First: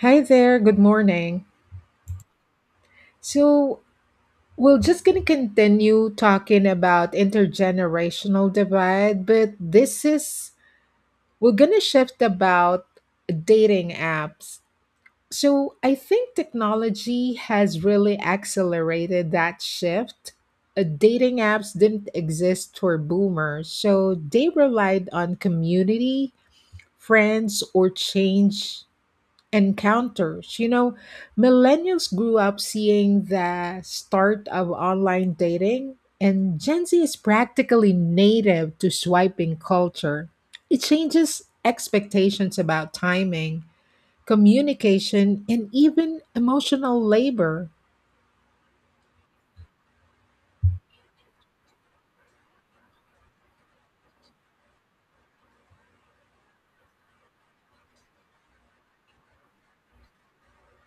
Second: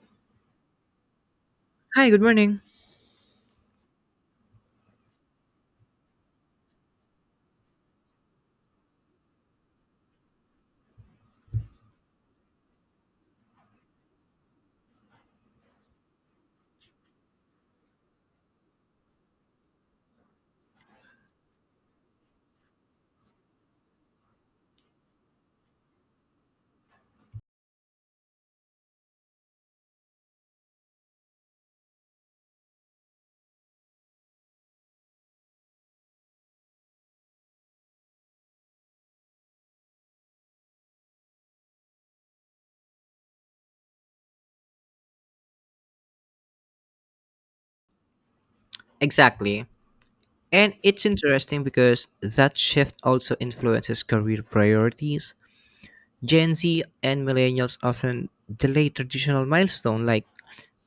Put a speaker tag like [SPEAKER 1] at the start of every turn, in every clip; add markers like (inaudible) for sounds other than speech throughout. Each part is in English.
[SPEAKER 1] Hi there, good morning.
[SPEAKER 2] Hi, good morning.
[SPEAKER 1] So, we're just going to continue talking about intergenerational divide, but this is we're going to shift about dating apps. So, I think technology has really accelerated that shift. Dating apps didn't exist for boomers, so they relied on community, friends, or change encounters. Millennials grew up seeing the start of online dating, and Gen Z is practically native to swiping culture. It changes expectations about timing, communication, and even emotional labor.
[SPEAKER 2] Exactly. And it's interesting because that shift also influences career priorities. Gen Z and millennials often delay traditional milestones like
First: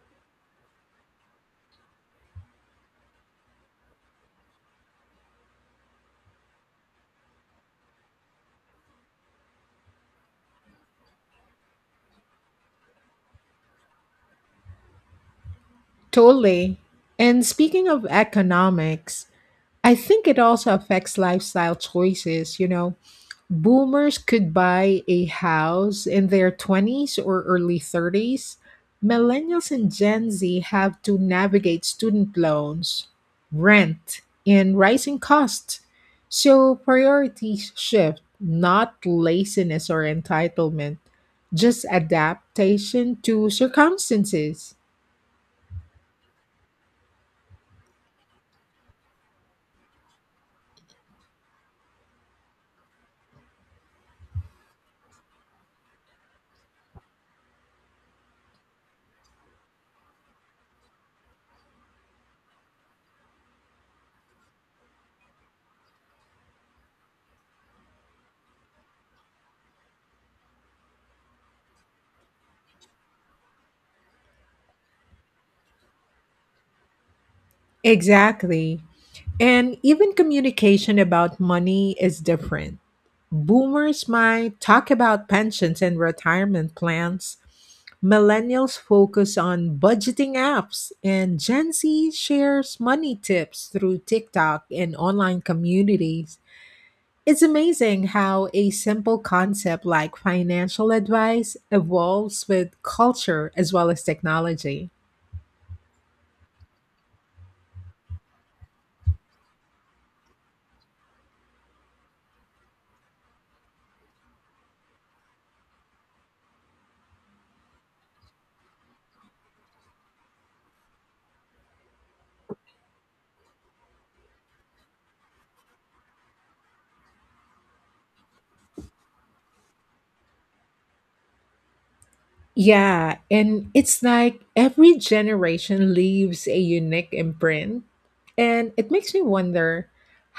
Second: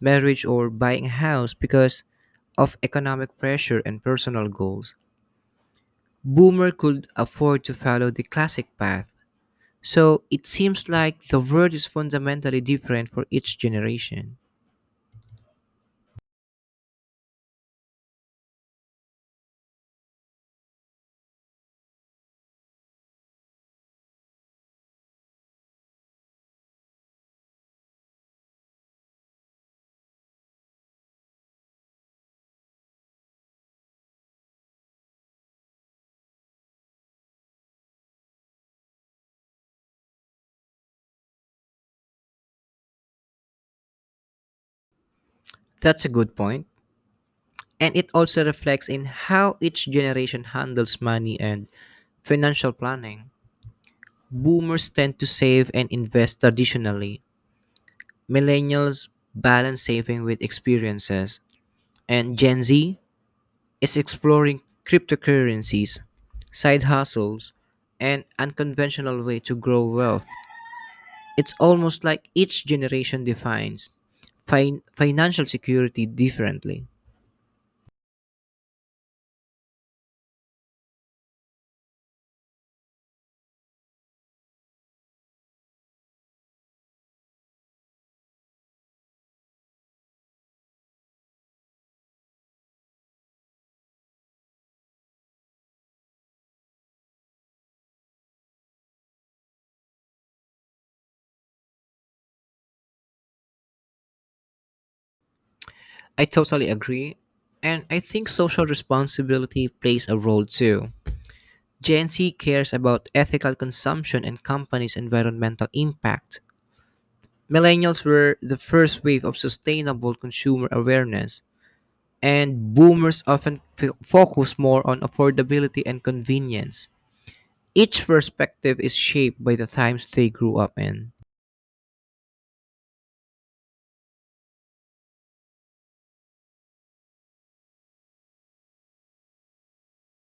[SPEAKER 2] marriage or buying a house because of economic pressure and personal goals. Boomer could afford to follow the classic path. So it seems like the world is fundamentally different for each generation.
[SPEAKER 1] Totally. And speaking of economics, I think it also affects lifestyle choices. Boomers could buy a house in their 20s or early 30s. Millennials and Gen Z have to navigate student loans, rent, and rising costs. So priorities shift, not laziness or entitlement, just adaptation to circumstances.
[SPEAKER 2] That's a good point. And it also reflects in how each generation handles money and financial planning. Boomers tend to save and invest traditionally. Millennials balance saving with experiences. And Gen Z is exploring cryptocurrencies, side hustles, and unconventional way to grow wealth. It's almost like each generation defines financial security differently.
[SPEAKER 1] Exactly. And even communication about money is different. Boomers might talk about pensions and retirement plans. Millennials focus on budgeting apps, and Gen Z shares money tips through TikTok and online communities. It's amazing how a simple concept like financial advice evolves with culture as well as technology.
[SPEAKER 2] I totally agree. And I think social responsibility plays a role too. Gen Z cares about ethical consumption and companies' environmental impact. Millennials were the first wave of sustainable consumer awareness, and boomers often focus more on affordability and convenience. Each perspective is shaped by the times they grew up in.
[SPEAKER 1] Yeah, and it's like every generation leaves a unique imprint. And it makes me wonder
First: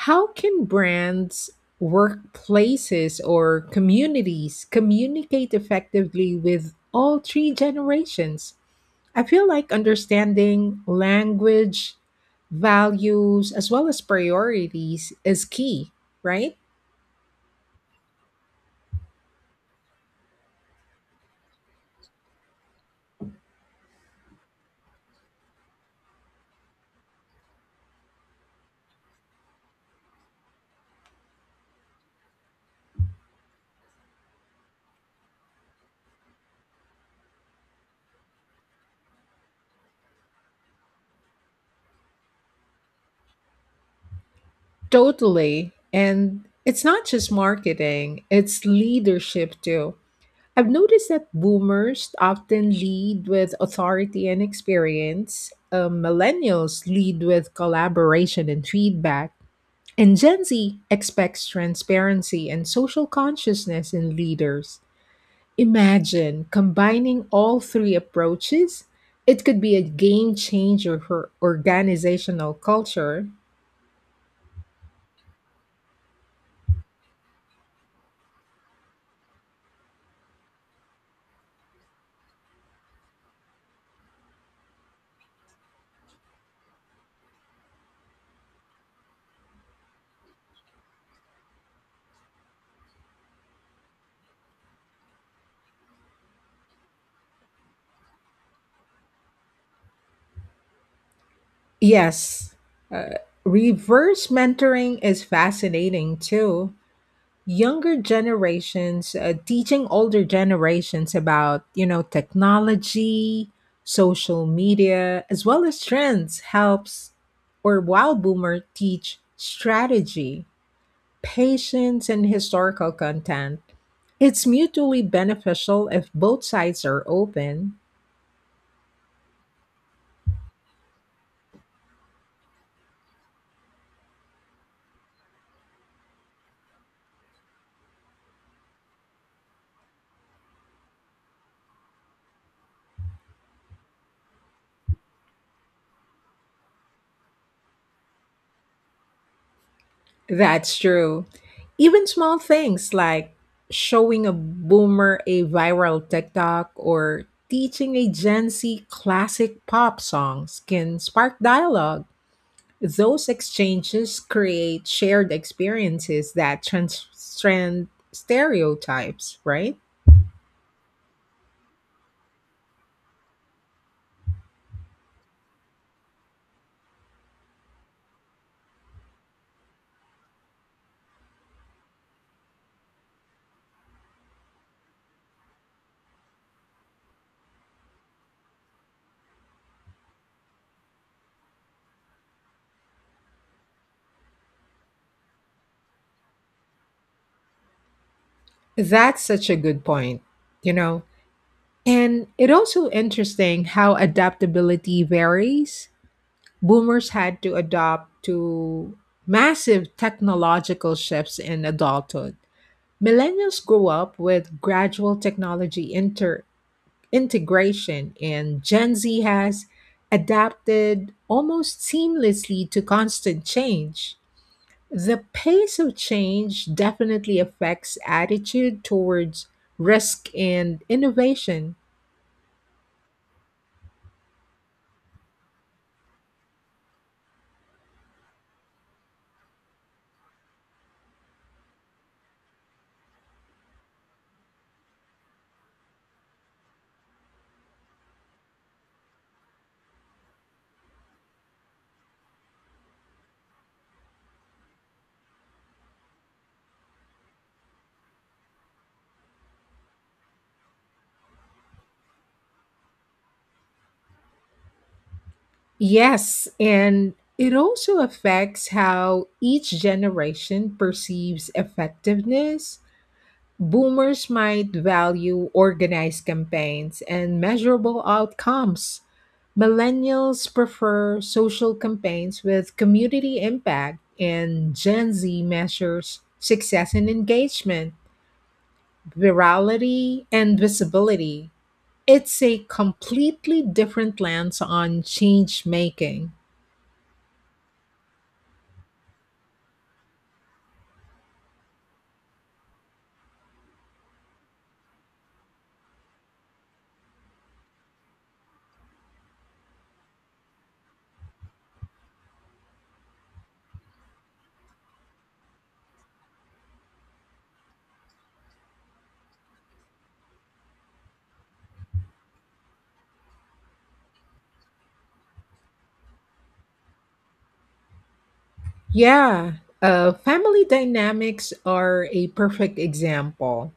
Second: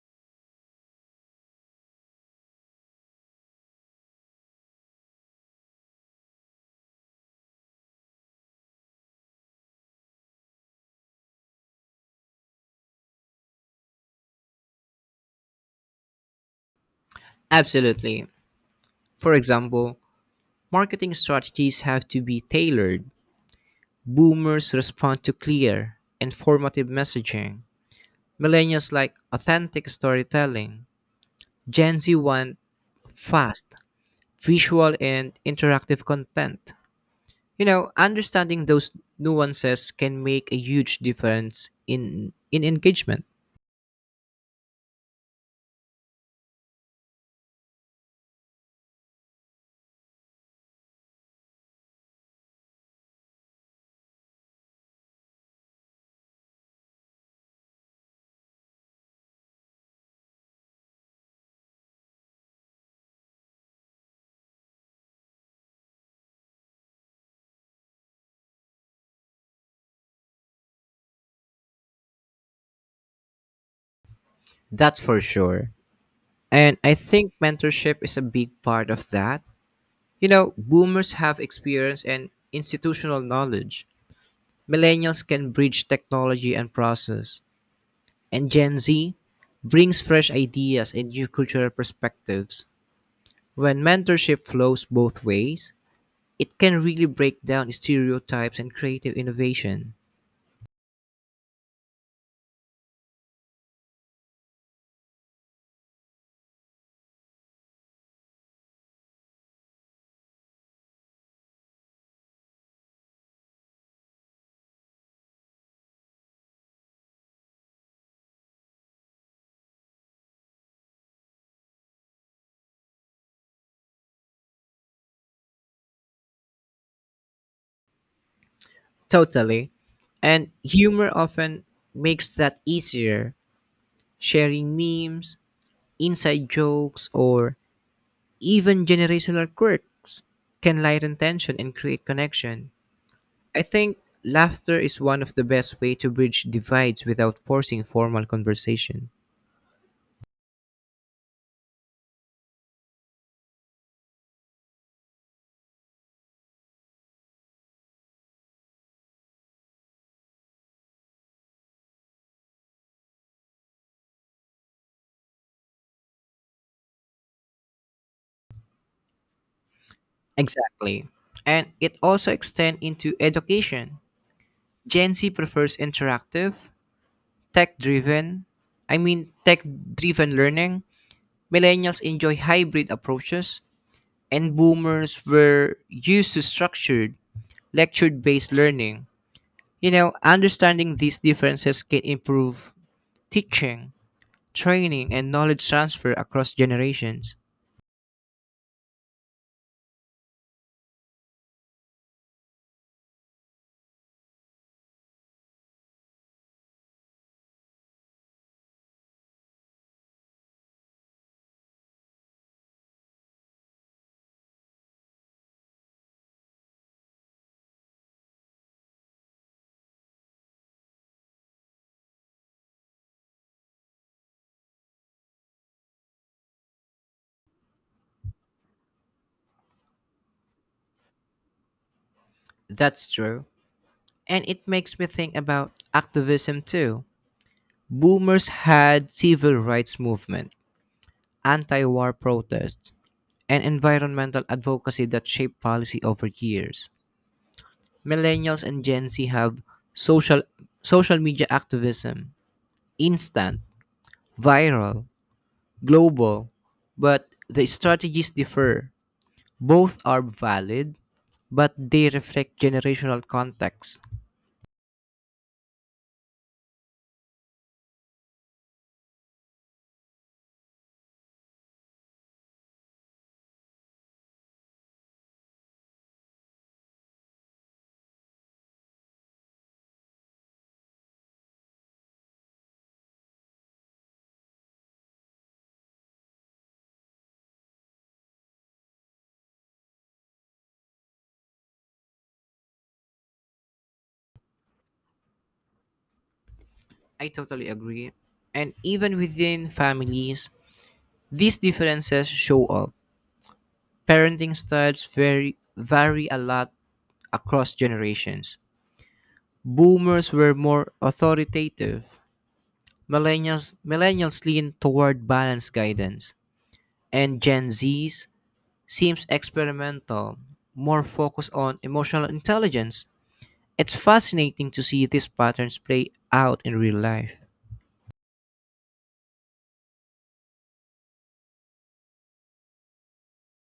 [SPEAKER 1] how can brands, workplaces, or communities communicate effectively with all three generations? I feel like understanding language, values, as well as priorities is key, right?
[SPEAKER 2] Absolutely. For example, marketing strategies have to be tailored. Boomers respond to clear, informative messaging. Millennials like authentic storytelling. Gen Z want fast, visual, and interactive content. You know, understanding those nuances can make a huge difference in engagement.
[SPEAKER 1] Totally. And it's not just marketing, it's leadership too. I've noticed that boomers often lead with authority and experience, millennials lead with collaboration and feedback, and Gen Z expects transparency and social consciousness in leaders. Imagine combining all three approaches. It could be a game changer for organizational culture.
[SPEAKER 2] That's for sure. And I think mentorship is a big part of that. You know, boomers have experience and institutional knowledge. Millennials can bridge technology and process. And Gen Z brings fresh ideas and new cultural perspectives. When mentorship flows both ways, it can really break down stereotypes and creative innovation.
[SPEAKER 1] Yes, reverse mentoring is fascinating too. Younger generations, teaching older generations about technology, social media, as well as trends, helps. Or while boomer teach strategy, patience, and historical content, it's mutually beneficial if both sides are open.
[SPEAKER 2] Totally. And humor often makes that easier. Sharing memes, inside jokes, or even generational quirks can lighten tension and create connection. I think laughter is one of the best way to bridge divides without forcing formal conversation.
[SPEAKER 1] That's true. Even small things like showing a boomer a viral TikTok or teaching a Gen Z classic pop songs can spark dialogue. Those exchanges create shared experiences that transcend stereotypes, right?
[SPEAKER 2] Exactly. And it also extends into education. Gen Z prefers interactive, tech driven tech driven learning. Millennials enjoy hybrid approaches, and boomers were used to structured lecture based learning. You know, understanding these differences can improve teaching, training, and knowledge transfer across generations.
[SPEAKER 1] That's such a good point, you know. And it also interesting how adaptability varies. Boomers had to adapt to massive technological shifts in adulthood. Millennials grew up with gradual technology integration, and Gen Z has adapted almost seamlessly to constant change. The pace of change definitely affects attitude towards risk and innovation.
[SPEAKER 2] That's true. And it makes me think about activism too. Boomers had civil rights movement, anti-war protests, and environmental advocacy that shaped policy over years. Millennials and Gen Z have social social media activism, instant, viral, global, but the strategies differ. Both are valid, but they reflect generational context.
[SPEAKER 1] Yes, and it also affects how each generation perceives effectiveness. Boomers might value organized campaigns and measurable outcomes. Millennials prefer social campaigns with community impact, and Gen Z measures success in engagement, virality, and visibility. It's a completely different lens on change making.
[SPEAKER 2] I totally agree. And even within families, these differences show up. Parenting styles vary a lot across generations. Boomers were more authoritative, millennials lean toward balanced guidance, and Gen Z's seems experimental, more focused on emotional intelligence. It's fascinating to see these patterns play out in real life.
[SPEAKER 1] Yeah, family dynamics are a perfect example.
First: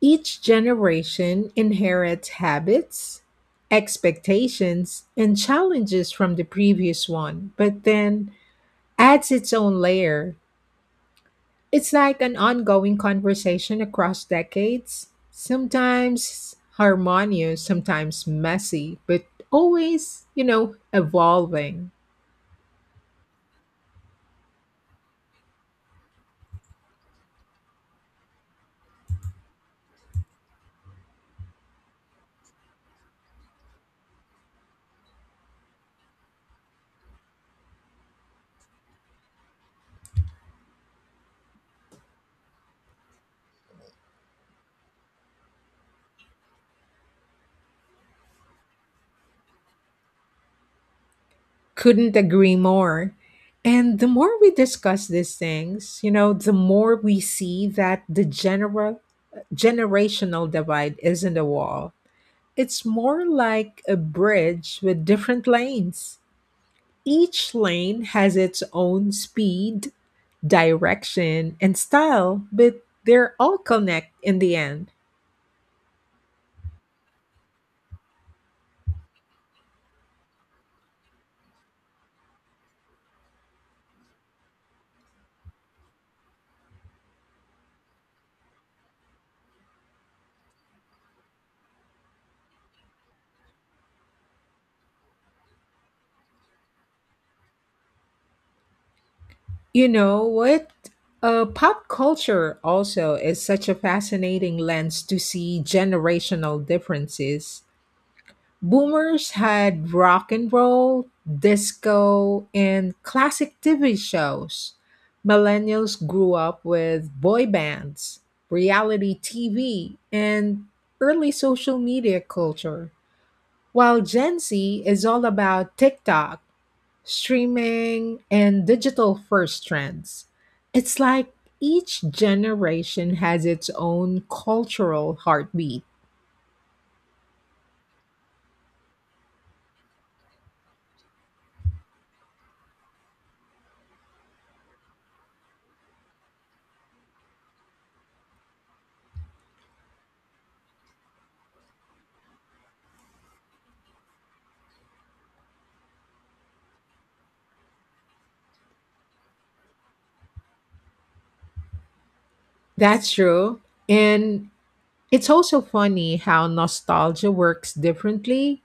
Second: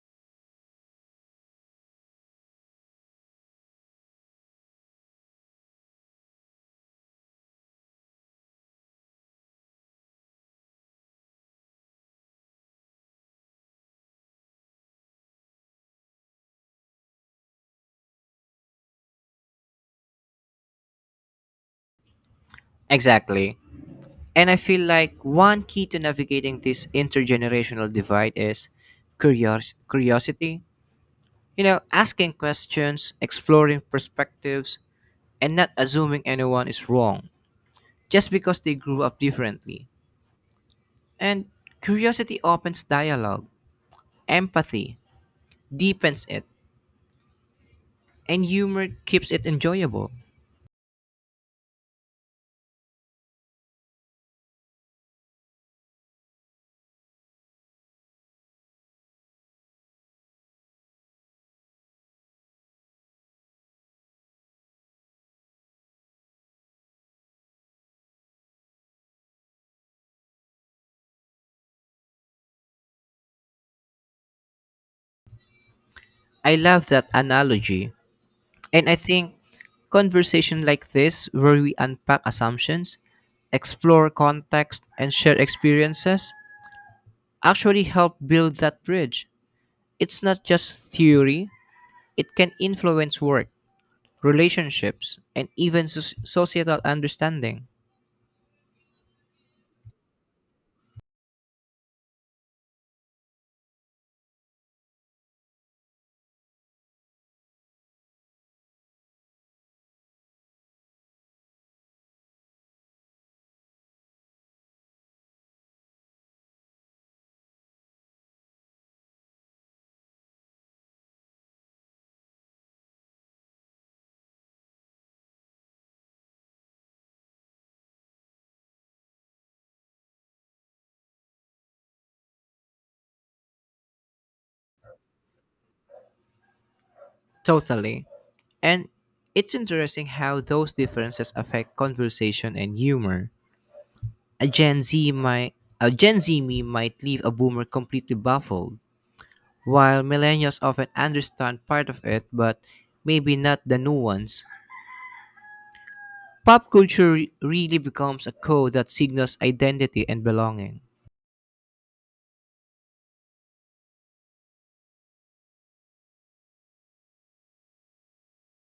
[SPEAKER 1] Each generation inherits habits, expectations, and challenges from the previous one, but then adds its own layer. It's like an ongoing conversation across decades, sometimes harmonious, sometimes messy, but always, evolving.
[SPEAKER 2] Exactly. And I feel like one key to navigating this intergenerational divide is curiosity. You know, asking questions, exploring perspectives, and not assuming anyone is wrong just because they grew up differently. And curiosity opens dialogue, empathy deepens it, and humor keeps it enjoyable.
[SPEAKER 1] Couldn't agree more. And the more we discuss these things, the more we see that the general generational divide isn't a wall. It's more like a bridge with different lanes. Each lane has its own speed, direction, and style, but they're all connect in the end.
[SPEAKER 2] I love that analogy. And I think conversation like this, where we unpack assumptions, explore context, and share experiences, actually help build that bridge. It's not just theory, it can influence work, relationships, and even societal understanding.
[SPEAKER 1] You know what? Pop culture also is such a fascinating lens to see generational differences. Boomers had rock and roll, disco, and classic TV shows. Millennials grew up with boy bands, reality TV, and early social media culture. While Gen Z is all about TikTok, streaming, and digital first trends. It's like each generation has its own cultural heartbeat.
[SPEAKER 2] Totally. And it's interesting how those differences affect conversation and humor. A Gen Z might a Gen Z meme might leave a boomer completely baffled, while millennials often understand part of it but maybe not the nuance. Pop culture really becomes a code that signals identity and belonging.
[SPEAKER 1] That's true. And it's also funny how nostalgia works differently.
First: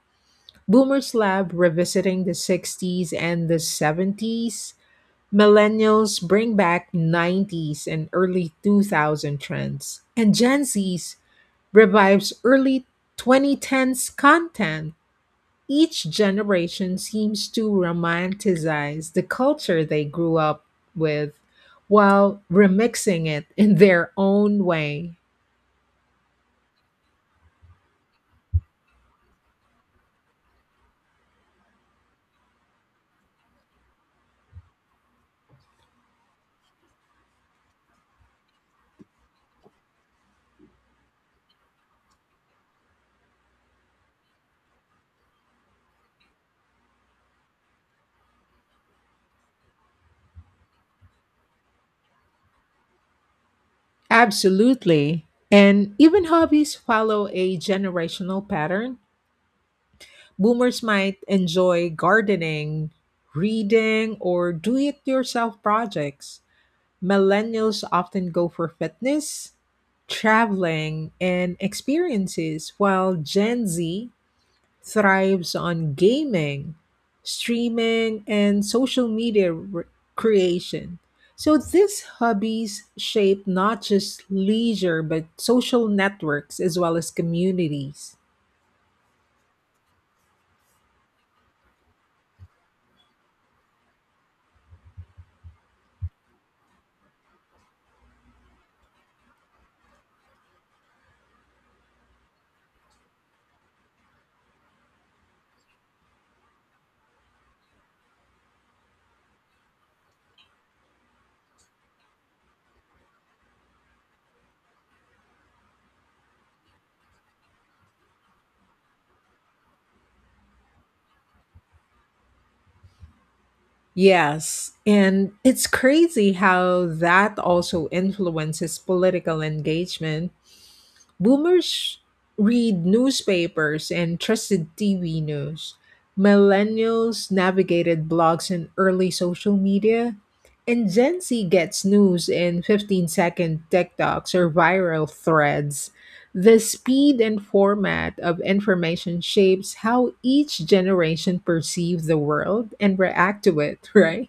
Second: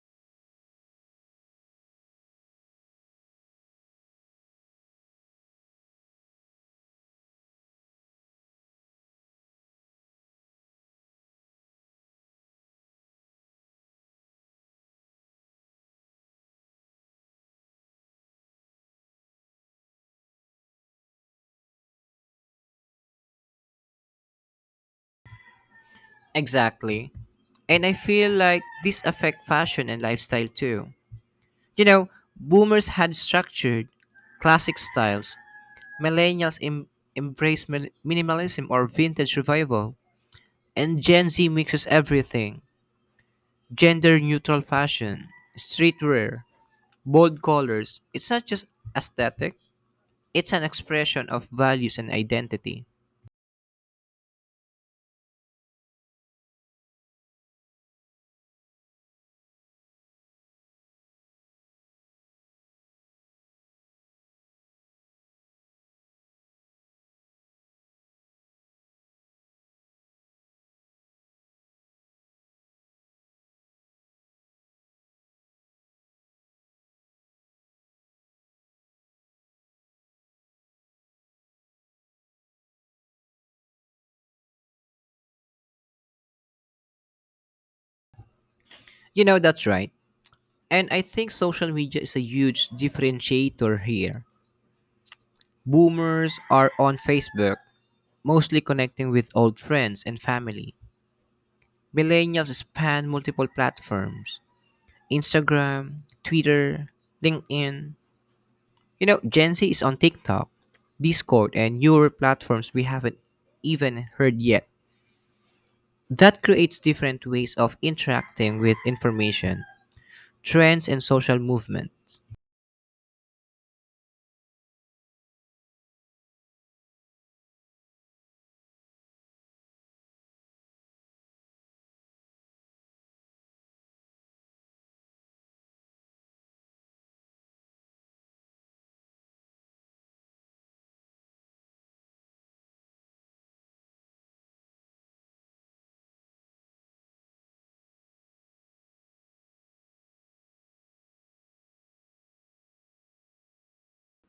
[SPEAKER 1] Boomers love revisiting the 60s and the 70s. Millennials bring back 90s and early 2000 trends. And Gen Zs revives early 2010s content. Each generation seems to romanticize the culture they grew up with while remixing it in their own way.
[SPEAKER 2] Exactly. And I feel like this affect fashion and lifestyle too. You know, boomers had structured classic styles. Millennials embrace minimalism or vintage revival, and Gen Z mixes everything: gender neutral fashion, streetwear, bold colors. It's not just aesthetic, it's an expression of values and identity.
[SPEAKER 1] Absolutely. And even hobbies follow a generational pattern. Boomers might enjoy gardening, reading, or do it yourself projects. Millennials often go for fitness, traveling, and experiences, while Gen Z thrives on gaming, streaming, and social media creation. So these hobbies shape not just leisure, but social networks as well as communities.
[SPEAKER 2] You know, that's right. And I think social media is a huge differentiator here. Boomers are on Facebook, mostly connecting with old friends and family. Millennials span multiple platforms: Instagram, Twitter, LinkedIn. You know, Gen Z is on TikTok, Discord, and newer platforms we haven't even heard yet. That creates different ways of interacting with information, trends, and social movements.
[SPEAKER 1] Yes, and it's crazy how that also influences political engagement. Boomers read newspapers and trusted TV news. Millennials navigated blogs and early social media. And Gen Z gets news in 15-second TikToks or viral threads. The speed and format of information shapes how each generation perceives the world and react to it, (laughs) right?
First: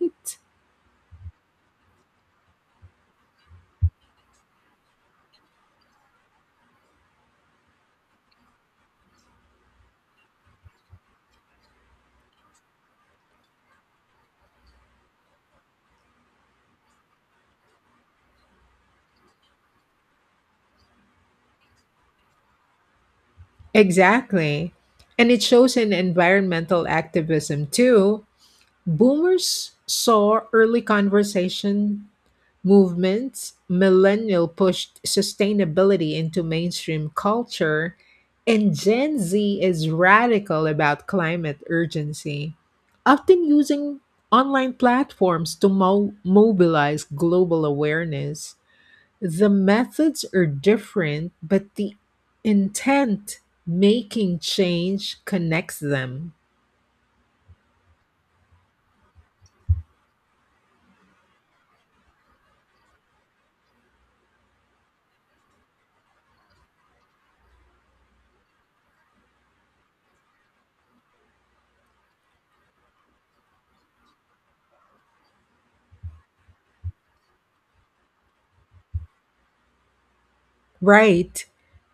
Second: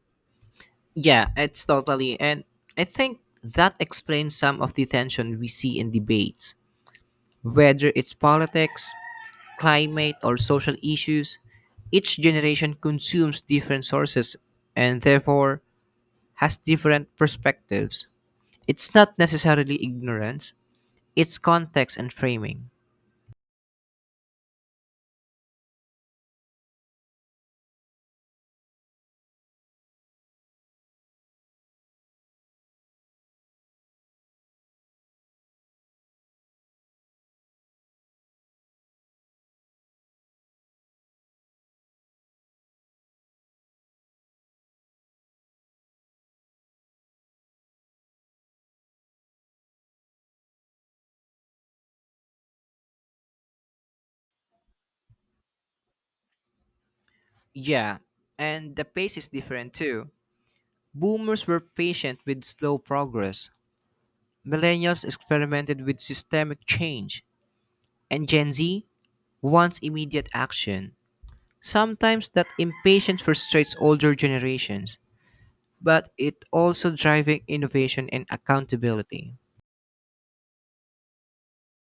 [SPEAKER 2] Yeah, it's totally. And I think that explains some of the tension we see in debates. Whether it's politics, climate, or social issues, each generation consumes different sources and therefore has different perspectives. It's not necessarily ignorance, it's context and framing.
[SPEAKER 1] Exactly. And it shows in environmental activism too. Boomers saw early conversation movements, millennial pushed sustainability into mainstream culture, and Gen Z is radical about climate urgency, often using online platforms to mobilize global awareness. The methods are different, but the intent making change connects them.
[SPEAKER 2] Yeah, and the pace is different too. Boomers were patient with slow progress, millennials experimented with systemic change, and Gen Z wants immediate action. Sometimes that impatience frustrates older generations, but it also driving innovation and accountability.
[SPEAKER 1] Right.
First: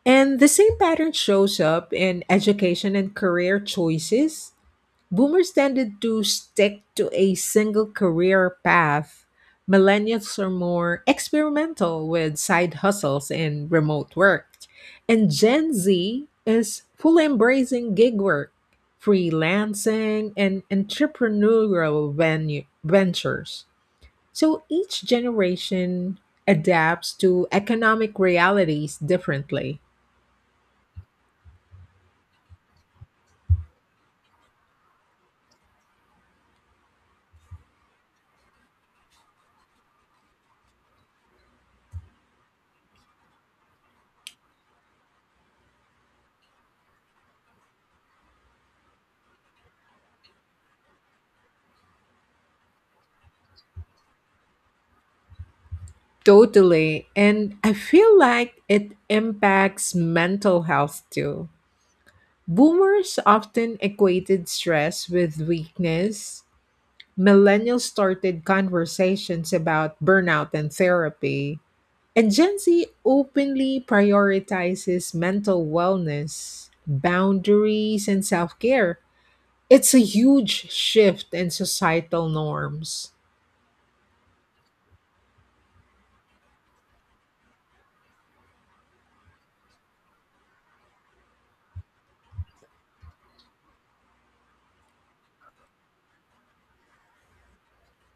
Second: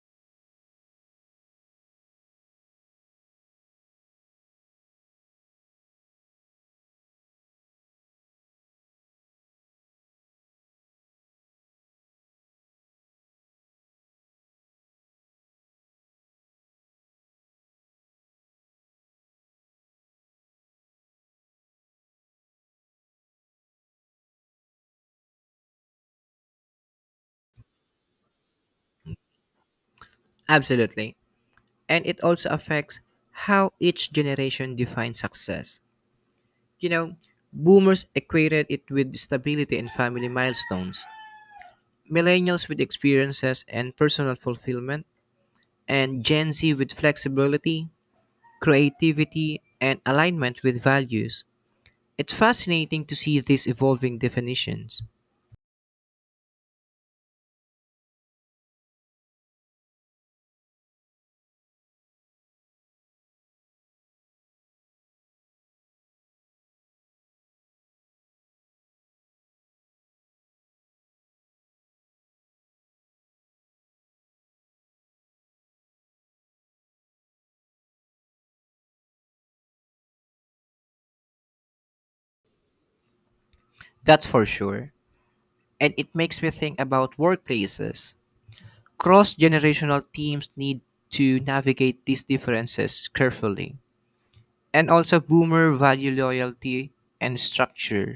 [SPEAKER 1] And the same pattern shows up in education and career choices. Boomers tended to stick to a single career path. Millennials are more experimental with side hustles and remote work. And Gen Z is fully embracing gig work, freelancing, and entrepreneurial ventures. So each generation adapts to economic realities differently.
[SPEAKER 2] Absolutely. And it also affects how each generation defines success. You know, boomers equated it with stability and family milestones, millennials with experiences and personal fulfillment, and Gen Z with flexibility, creativity, and alignment with values. It's fascinating to see these evolving definitions.
[SPEAKER 1] Totally. And I feel like it impacts mental health too. Boomers often equated stress with weakness. Millennials started conversations about burnout and therapy. And Gen Z openly prioritizes mental wellness, boundaries, and self care. It's a huge shift in societal norms.
[SPEAKER 2] That's for sure. And it makes me think about workplaces. Cross generational teams need to navigate these differences carefully, and also boomer value loyalty and structure.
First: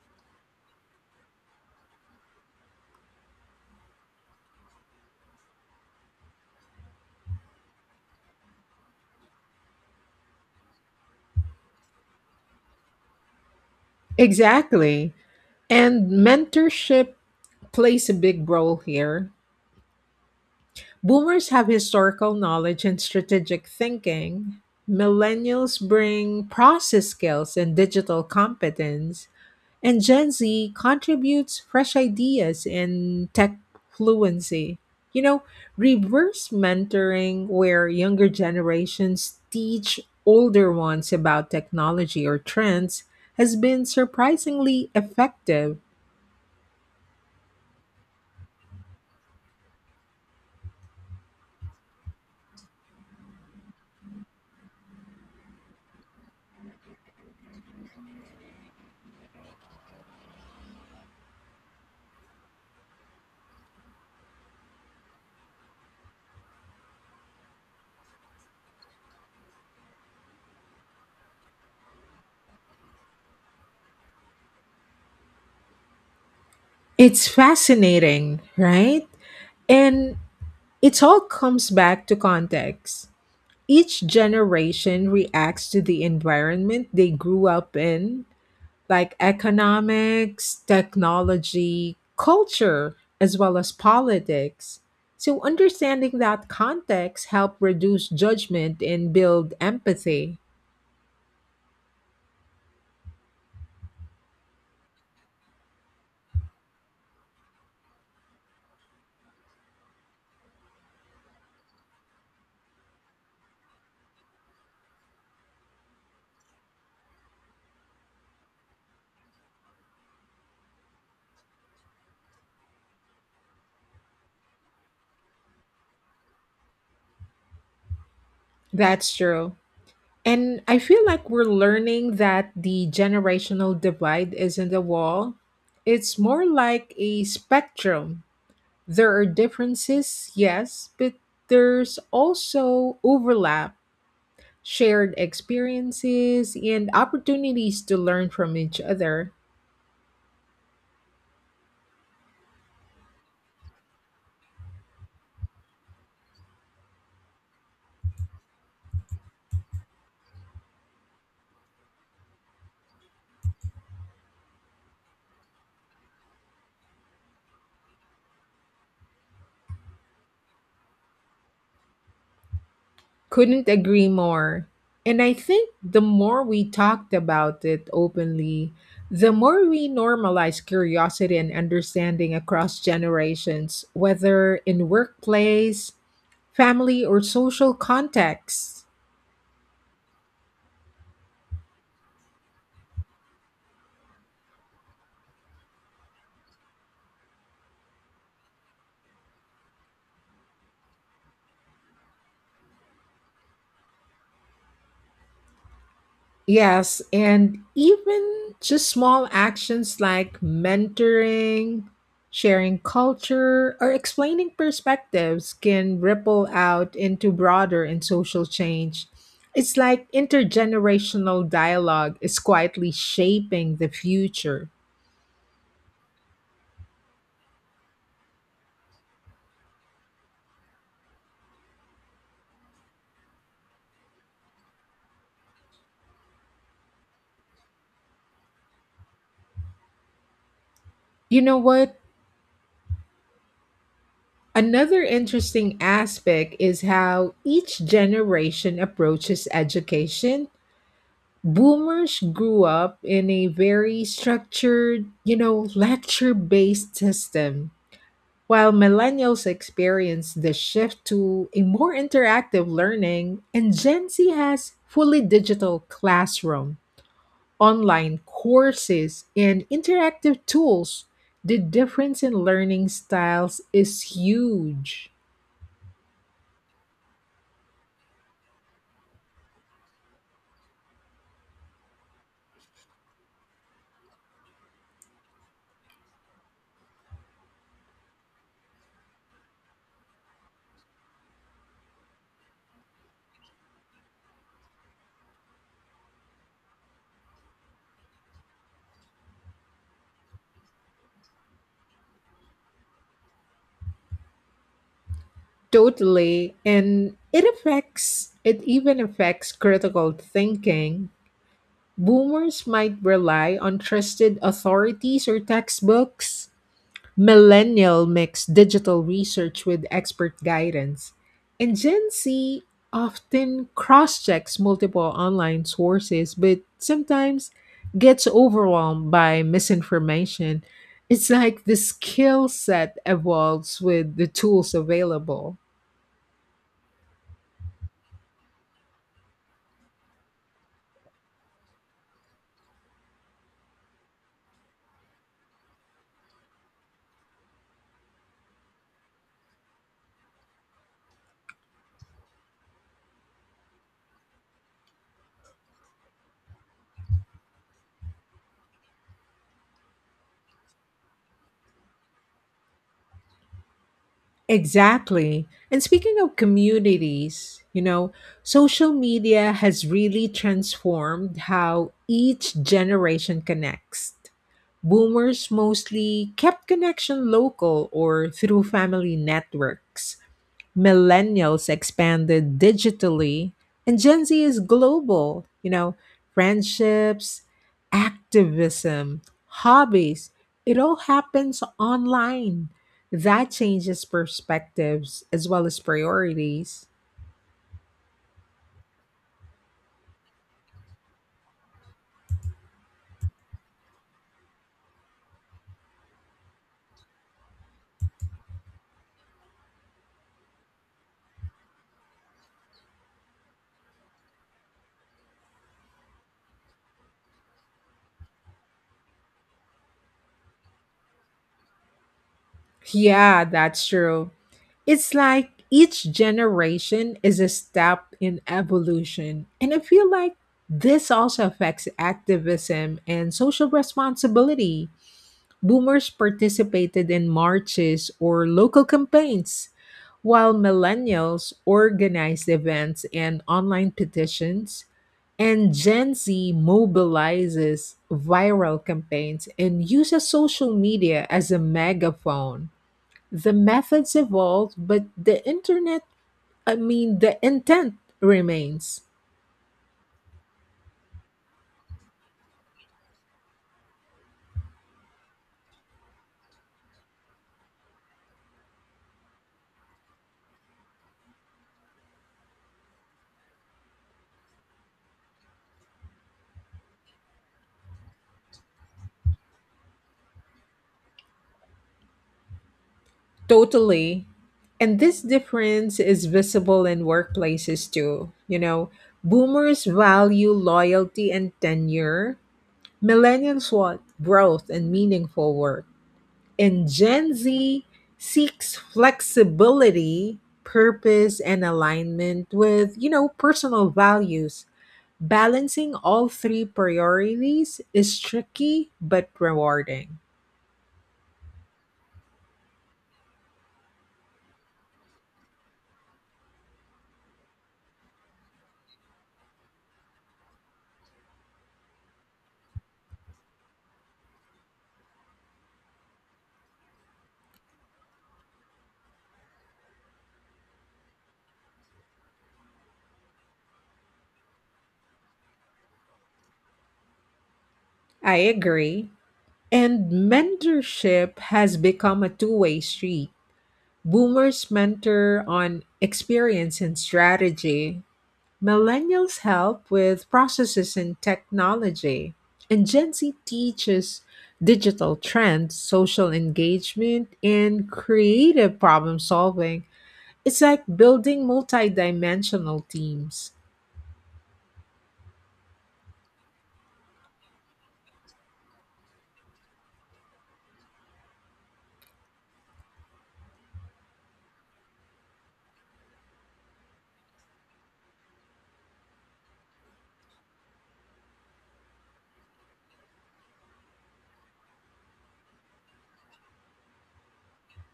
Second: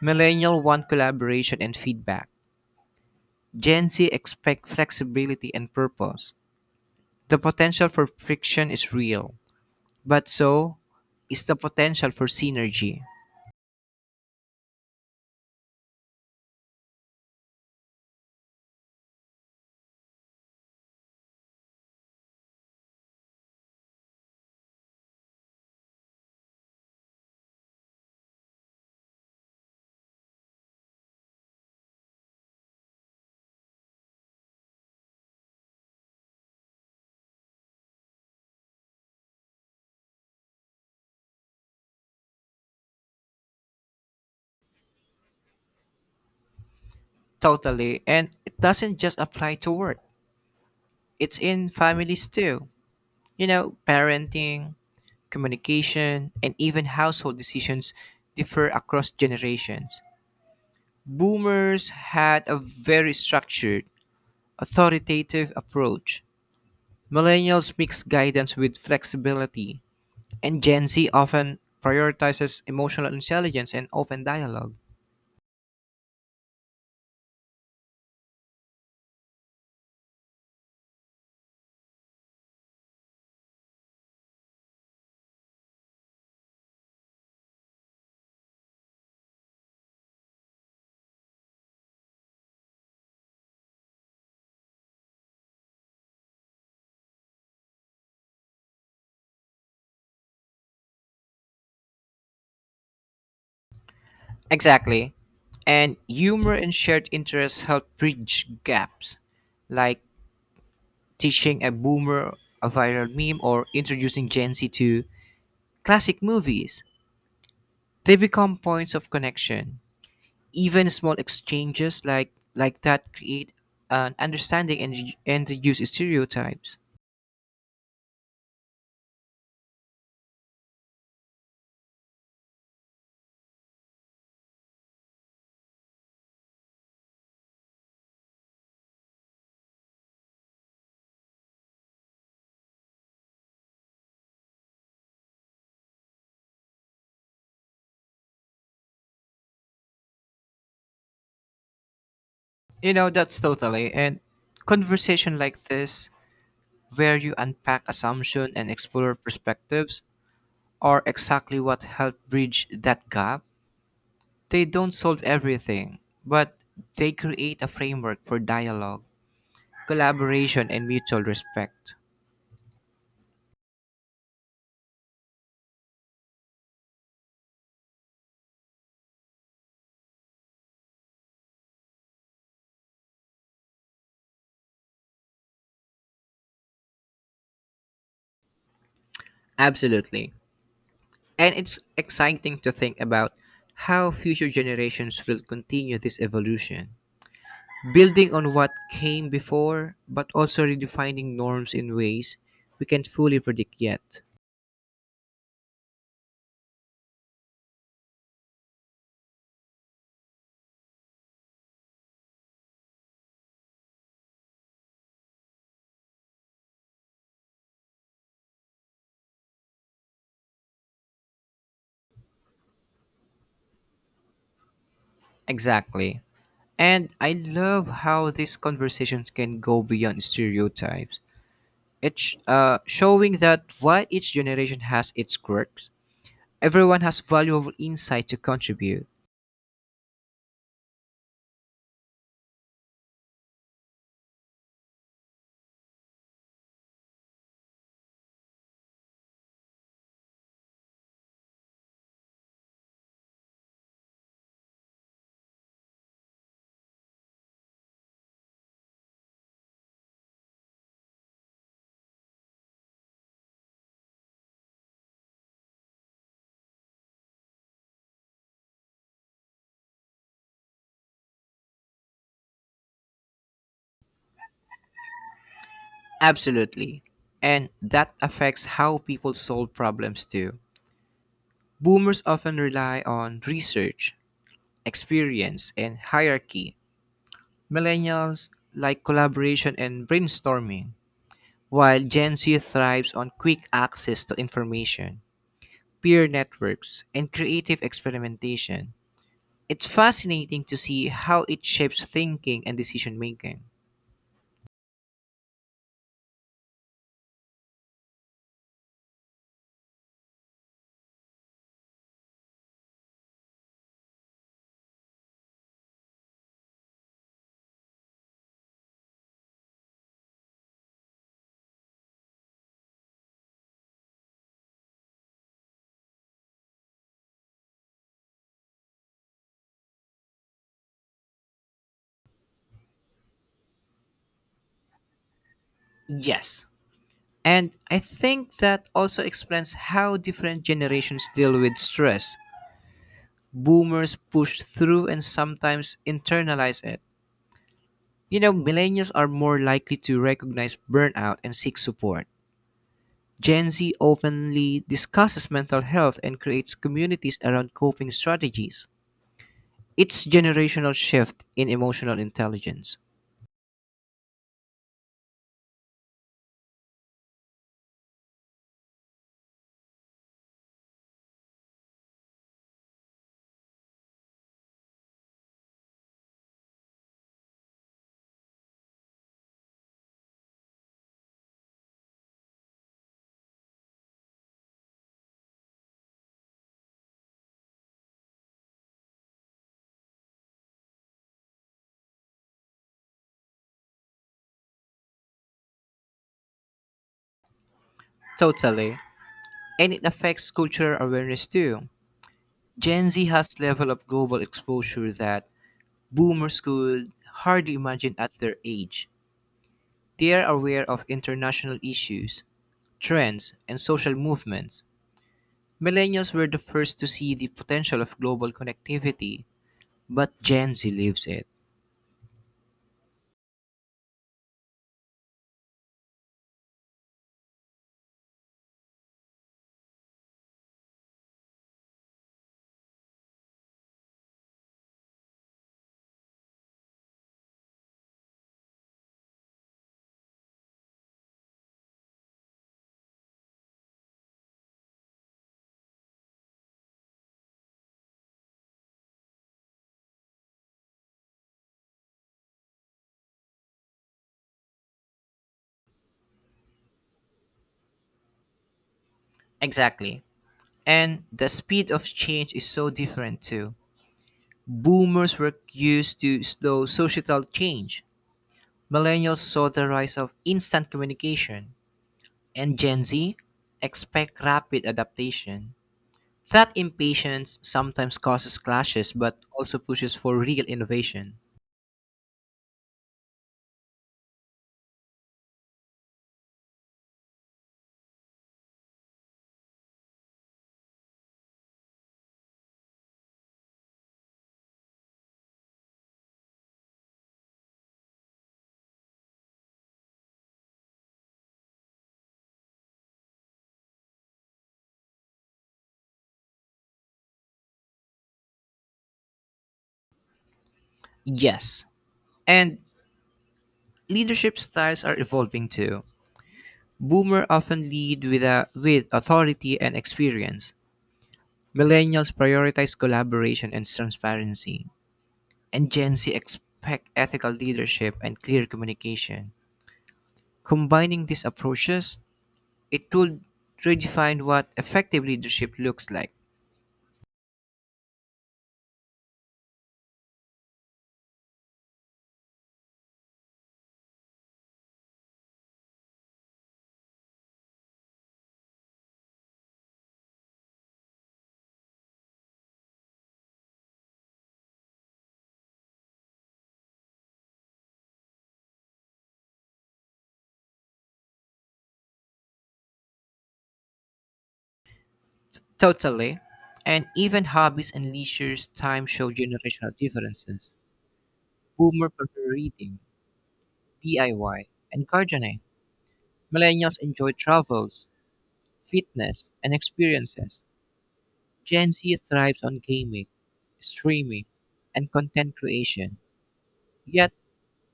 [SPEAKER 2] Millennial want collaboration and feedback. Gen Z expect flexibility and purpose. The potential for friction is real, but so is the potential for synergy.
[SPEAKER 1] Exactly. And mentorship plays a big role here. Boomers have historical knowledge and strategic thinking. Millennials bring process skills and digital competence. And Gen Z contributes fresh ideas and tech fluency. You know, Reverse mentoring, where younger generations teach older ones about technology or trends, has been surprisingly effective.
[SPEAKER 2] Totally, and it doesn't just apply to work. It's in families too. You know, parenting, communication, and even household decisions differ across generations. Boomers had a very structured, authoritative approach. Millennials mix guidance with flexibility, and Gen Z often prioritizes emotional intelligence and open dialogue.
[SPEAKER 1] It's fascinating, right? And it all comes back to context. Each generation reacts to the environment they grew up in, like economics, technology, culture, as well as politics. So understanding that context help reduce judgment and build empathy.
[SPEAKER 2] Exactly. And humor and shared interests help bridge gaps, like teaching a boomer a viral meme or introducing Gen Z to classic movies. They become points of connection. Even small exchanges like that create an understanding and reduce stereotypes.
[SPEAKER 1] That's true. And I feel like we're learning that the generational divide isn't a wall. It's more like a spectrum. There are differences, yes, but there's also overlap, shared experiences, and opportunities to learn from each other.
[SPEAKER 2] You know, that's totally. And conversation like this, where you unpack assumption and explore perspectives, are exactly what help bridge that gap. They don't solve everything, but they create a framework for dialogue, collaboration, and mutual respect.
[SPEAKER 1] Couldn't agree more. And I think the more we talked about it openly, the more we normalize curiosity and understanding across generations, whether in workplace, family, or social contexts.
[SPEAKER 2] Absolutely. And it's exciting to think about how future generations will continue this evolution, building on what came before, but also redefining norms in ways we can't fully predict yet.
[SPEAKER 1] Yes, and even just small actions like mentoring, sharing culture, or explaining perspectives can ripple out into broader and social change. It's like intergenerational dialogue is quietly shaping the future.
[SPEAKER 2] Exactly. And I love how these conversations can go beyond stereotypes. It's showing that while each generation has its quirks, everyone has valuable insight to contribute.
[SPEAKER 1] You know what? Another interesting aspect is how each generation approaches education. Boomers grew up in a very structured, lecture based system, while millennials experienced the shift to a more interactive learning, and Gen Z has fully digital classroom, online courses, and interactive tools. The difference in learning styles is huge.
[SPEAKER 2] Absolutely. And that affects how people solve problems too. Boomers often rely on research, experience, and hierarchy. Millennials like collaboration and brainstorming, while Gen Z thrives on quick access to information, peer networks, and creative experimentation. It's fascinating to see how it shapes thinking and decision making.
[SPEAKER 1] Totally. And it even affects critical thinking. Boomers might rely on trusted authorities or textbooks. Millennial mix digital research with expert guidance. And Gen Z often cross checks multiple online sources, but sometimes gets overwhelmed by misinformation. It's like the skill set evolves with the tools available.
[SPEAKER 2] Yes. And I think that also explains how different generations deal with stress. Boomers push through and sometimes internalize it. You know, millennials are more likely to recognize burnout and seek support, Gen Z openly discusses mental health and creates communities around coping strategies. It's generational shift in emotional intelligence.
[SPEAKER 1] Exactly. And speaking of communities, social media has really transformed how each generation connects. Boomers mostly kept connection local or through family networks, millennials expanded digitally, and Gen Z is global. Friendships, activism, hobbies, it all happens online. That changes perspectives as well as priorities.
[SPEAKER 2] Totally. And it affects cultural awareness too. Gen Z has level of global exposure that boomers could hardly imagine at their age. They are aware of international issues, trends, and social movements. Millennials were the first to see the potential of global connectivity, but Gen Z lives it.
[SPEAKER 1] Yeah, that's true. It's like each generation is a step in evolution. And I feel like this also affects activism and social responsibility. Boomers participated in marches or local campaigns, while millennials organized events and online petitions, and Gen Z mobilizes viral campaigns and uses social media as a megaphone. The methods evolved, but I mean, the intent remains.
[SPEAKER 2] Exactly. And the speed of change is so different too. Boomers were used to slow societal change. Millennials saw the rise of instant communication. And Gen Z expect rapid adaptation. That impatience sometimes causes clashes but also pushes for real innovation.
[SPEAKER 1] Totally. And this difference is visible in workplaces too. Boomers value loyalty and tenure, millennials want growth and meaningful work, and Gen Z seeks flexibility, purpose, and alignment with, personal values. Balancing all three priorities is tricky but rewarding.
[SPEAKER 2] Yes. And leadership styles are evolving too. Boomer often lead with authority and experience. Millennials prioritize collaboration and transparency, and Gen Z expect ethical leadership and clear communication. Combining these approaches, it will redefine what effective leadership looks like.
[SPEAKER 1] I agree. And mentorship has become a two-way street. Boomers mentor on experience and strategy, millennials help with processes and technology, and Gen Z teaches digital trends, social engagement, and creative problem solving. It's like building multidimensional teams.
[SPEAKER 2] Totally. And even hobbies and leisure time show generational differences. Boomer prefer reading, DIY, and gardening. Millennials enjoy travels, fitness, and experiences. Gen Z thrives on gaming, streaming, and content creation. Yet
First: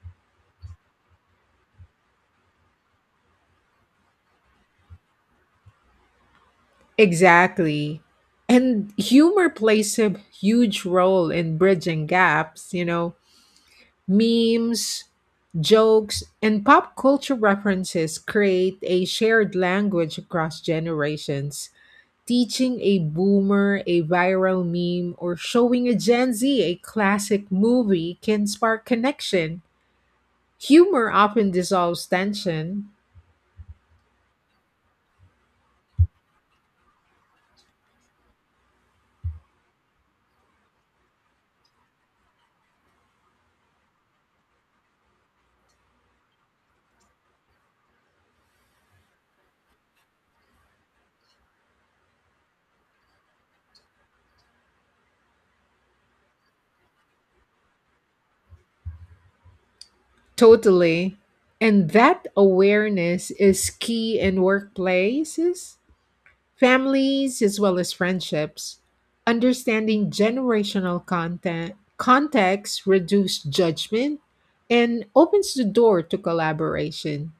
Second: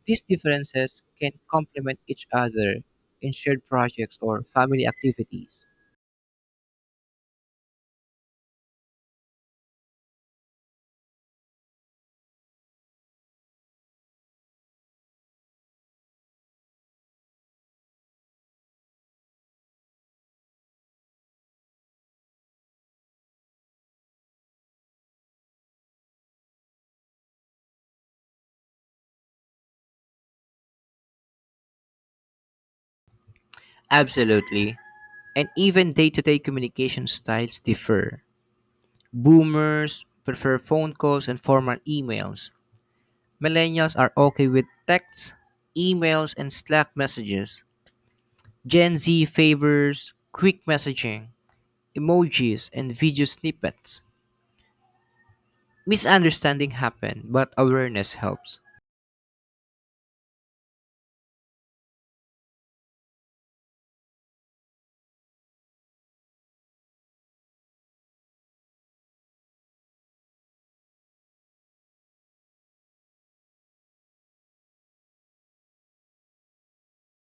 [SPEAKER 2] these differences can complement each other in shared projects or family activities.
[SPEAKER 1] Exactly. And humor plays a huge role in bridging gaps. Memes, jokes, and pop culture references create a shared language across generations. Teaching a boomer a viral meme or showing a Gen Z a classic movie can spark connection. Humor often dissolves tension.
[SPEAKER 2] Absolutely. And even day to day communication styles differ. Boomers prefer phone calls and formal emails. Millennials are okay with texts, emails, and Slack messages. Gen Z favors quick messaging, emojis, and video snippets. Misunderstanding happen, but awareness helps.
[SPEAKER 1] Totally. And that awareness is key in workplaces, families as well as friendships. Understanding generational content context reduce judgment and opens the door to collaboration.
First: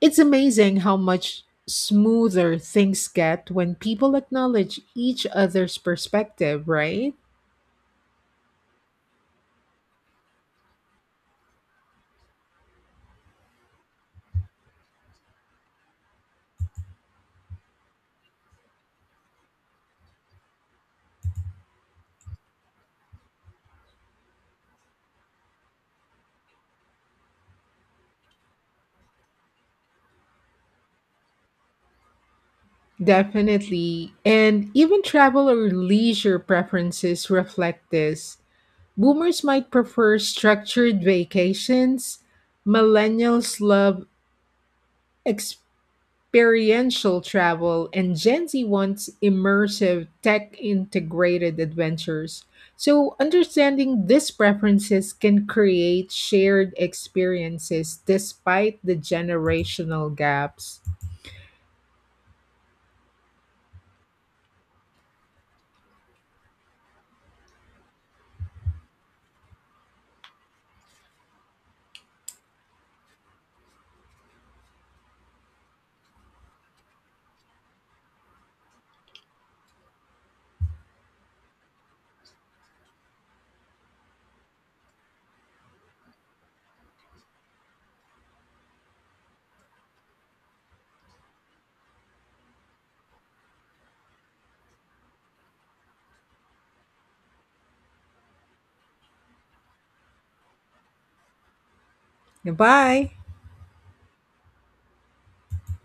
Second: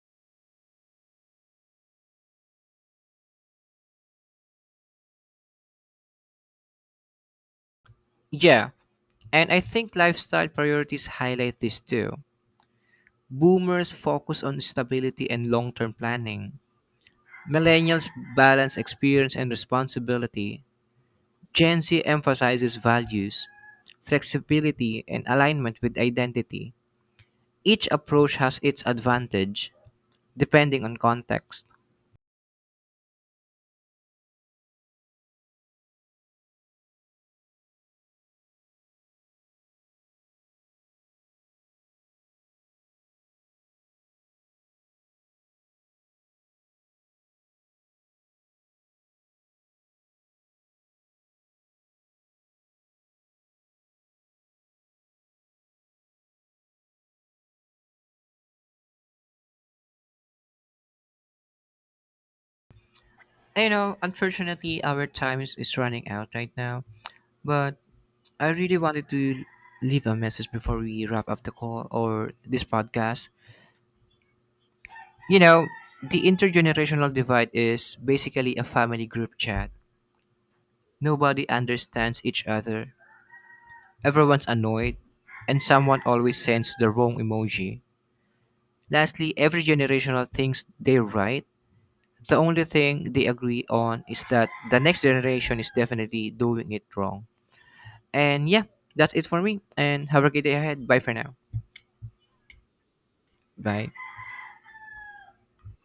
[SPEAKER 1] It's amazing how much smoother things get when people acknowledge each other's perspective, right?
[SPEAKER 2] Yeah, and I think lifestyle priorities highlight this too. Boomers focus on stability and long term planning. Millennials balance experience and responsibility. Gen Z emphasizes values, flexibility, and alignment with identity. Each approach has its advantage, depending on context.
[SPEAKER 1] Definitely. And even travel or leisure preferences reflect this. Boomers might prefer structured vacations, millennials love experiential travel, and Gen Z wants immersive, tech integrated adventures. So, understanding these preferences can create shared experiences despite the generational gaps.
[SPEAKER 2] You know, unfortunately, our time is running out right now, but I really wanted to leave a message before we wrap up the call or this podcast. You know, the intergenerational divide is basically a family group chat. Nobody understands each other, everyone's annoyed, and someone always sends the wrong emoji. Lastly, every generational thinks they're right. The only thing they agree on is that the next generation is definitely doing it wrong. And yeah, that's it for me. And have a great day ahead. Bye for now.
[SPEAKER 1] Goodbye.
[SPEAKER 2] Bye.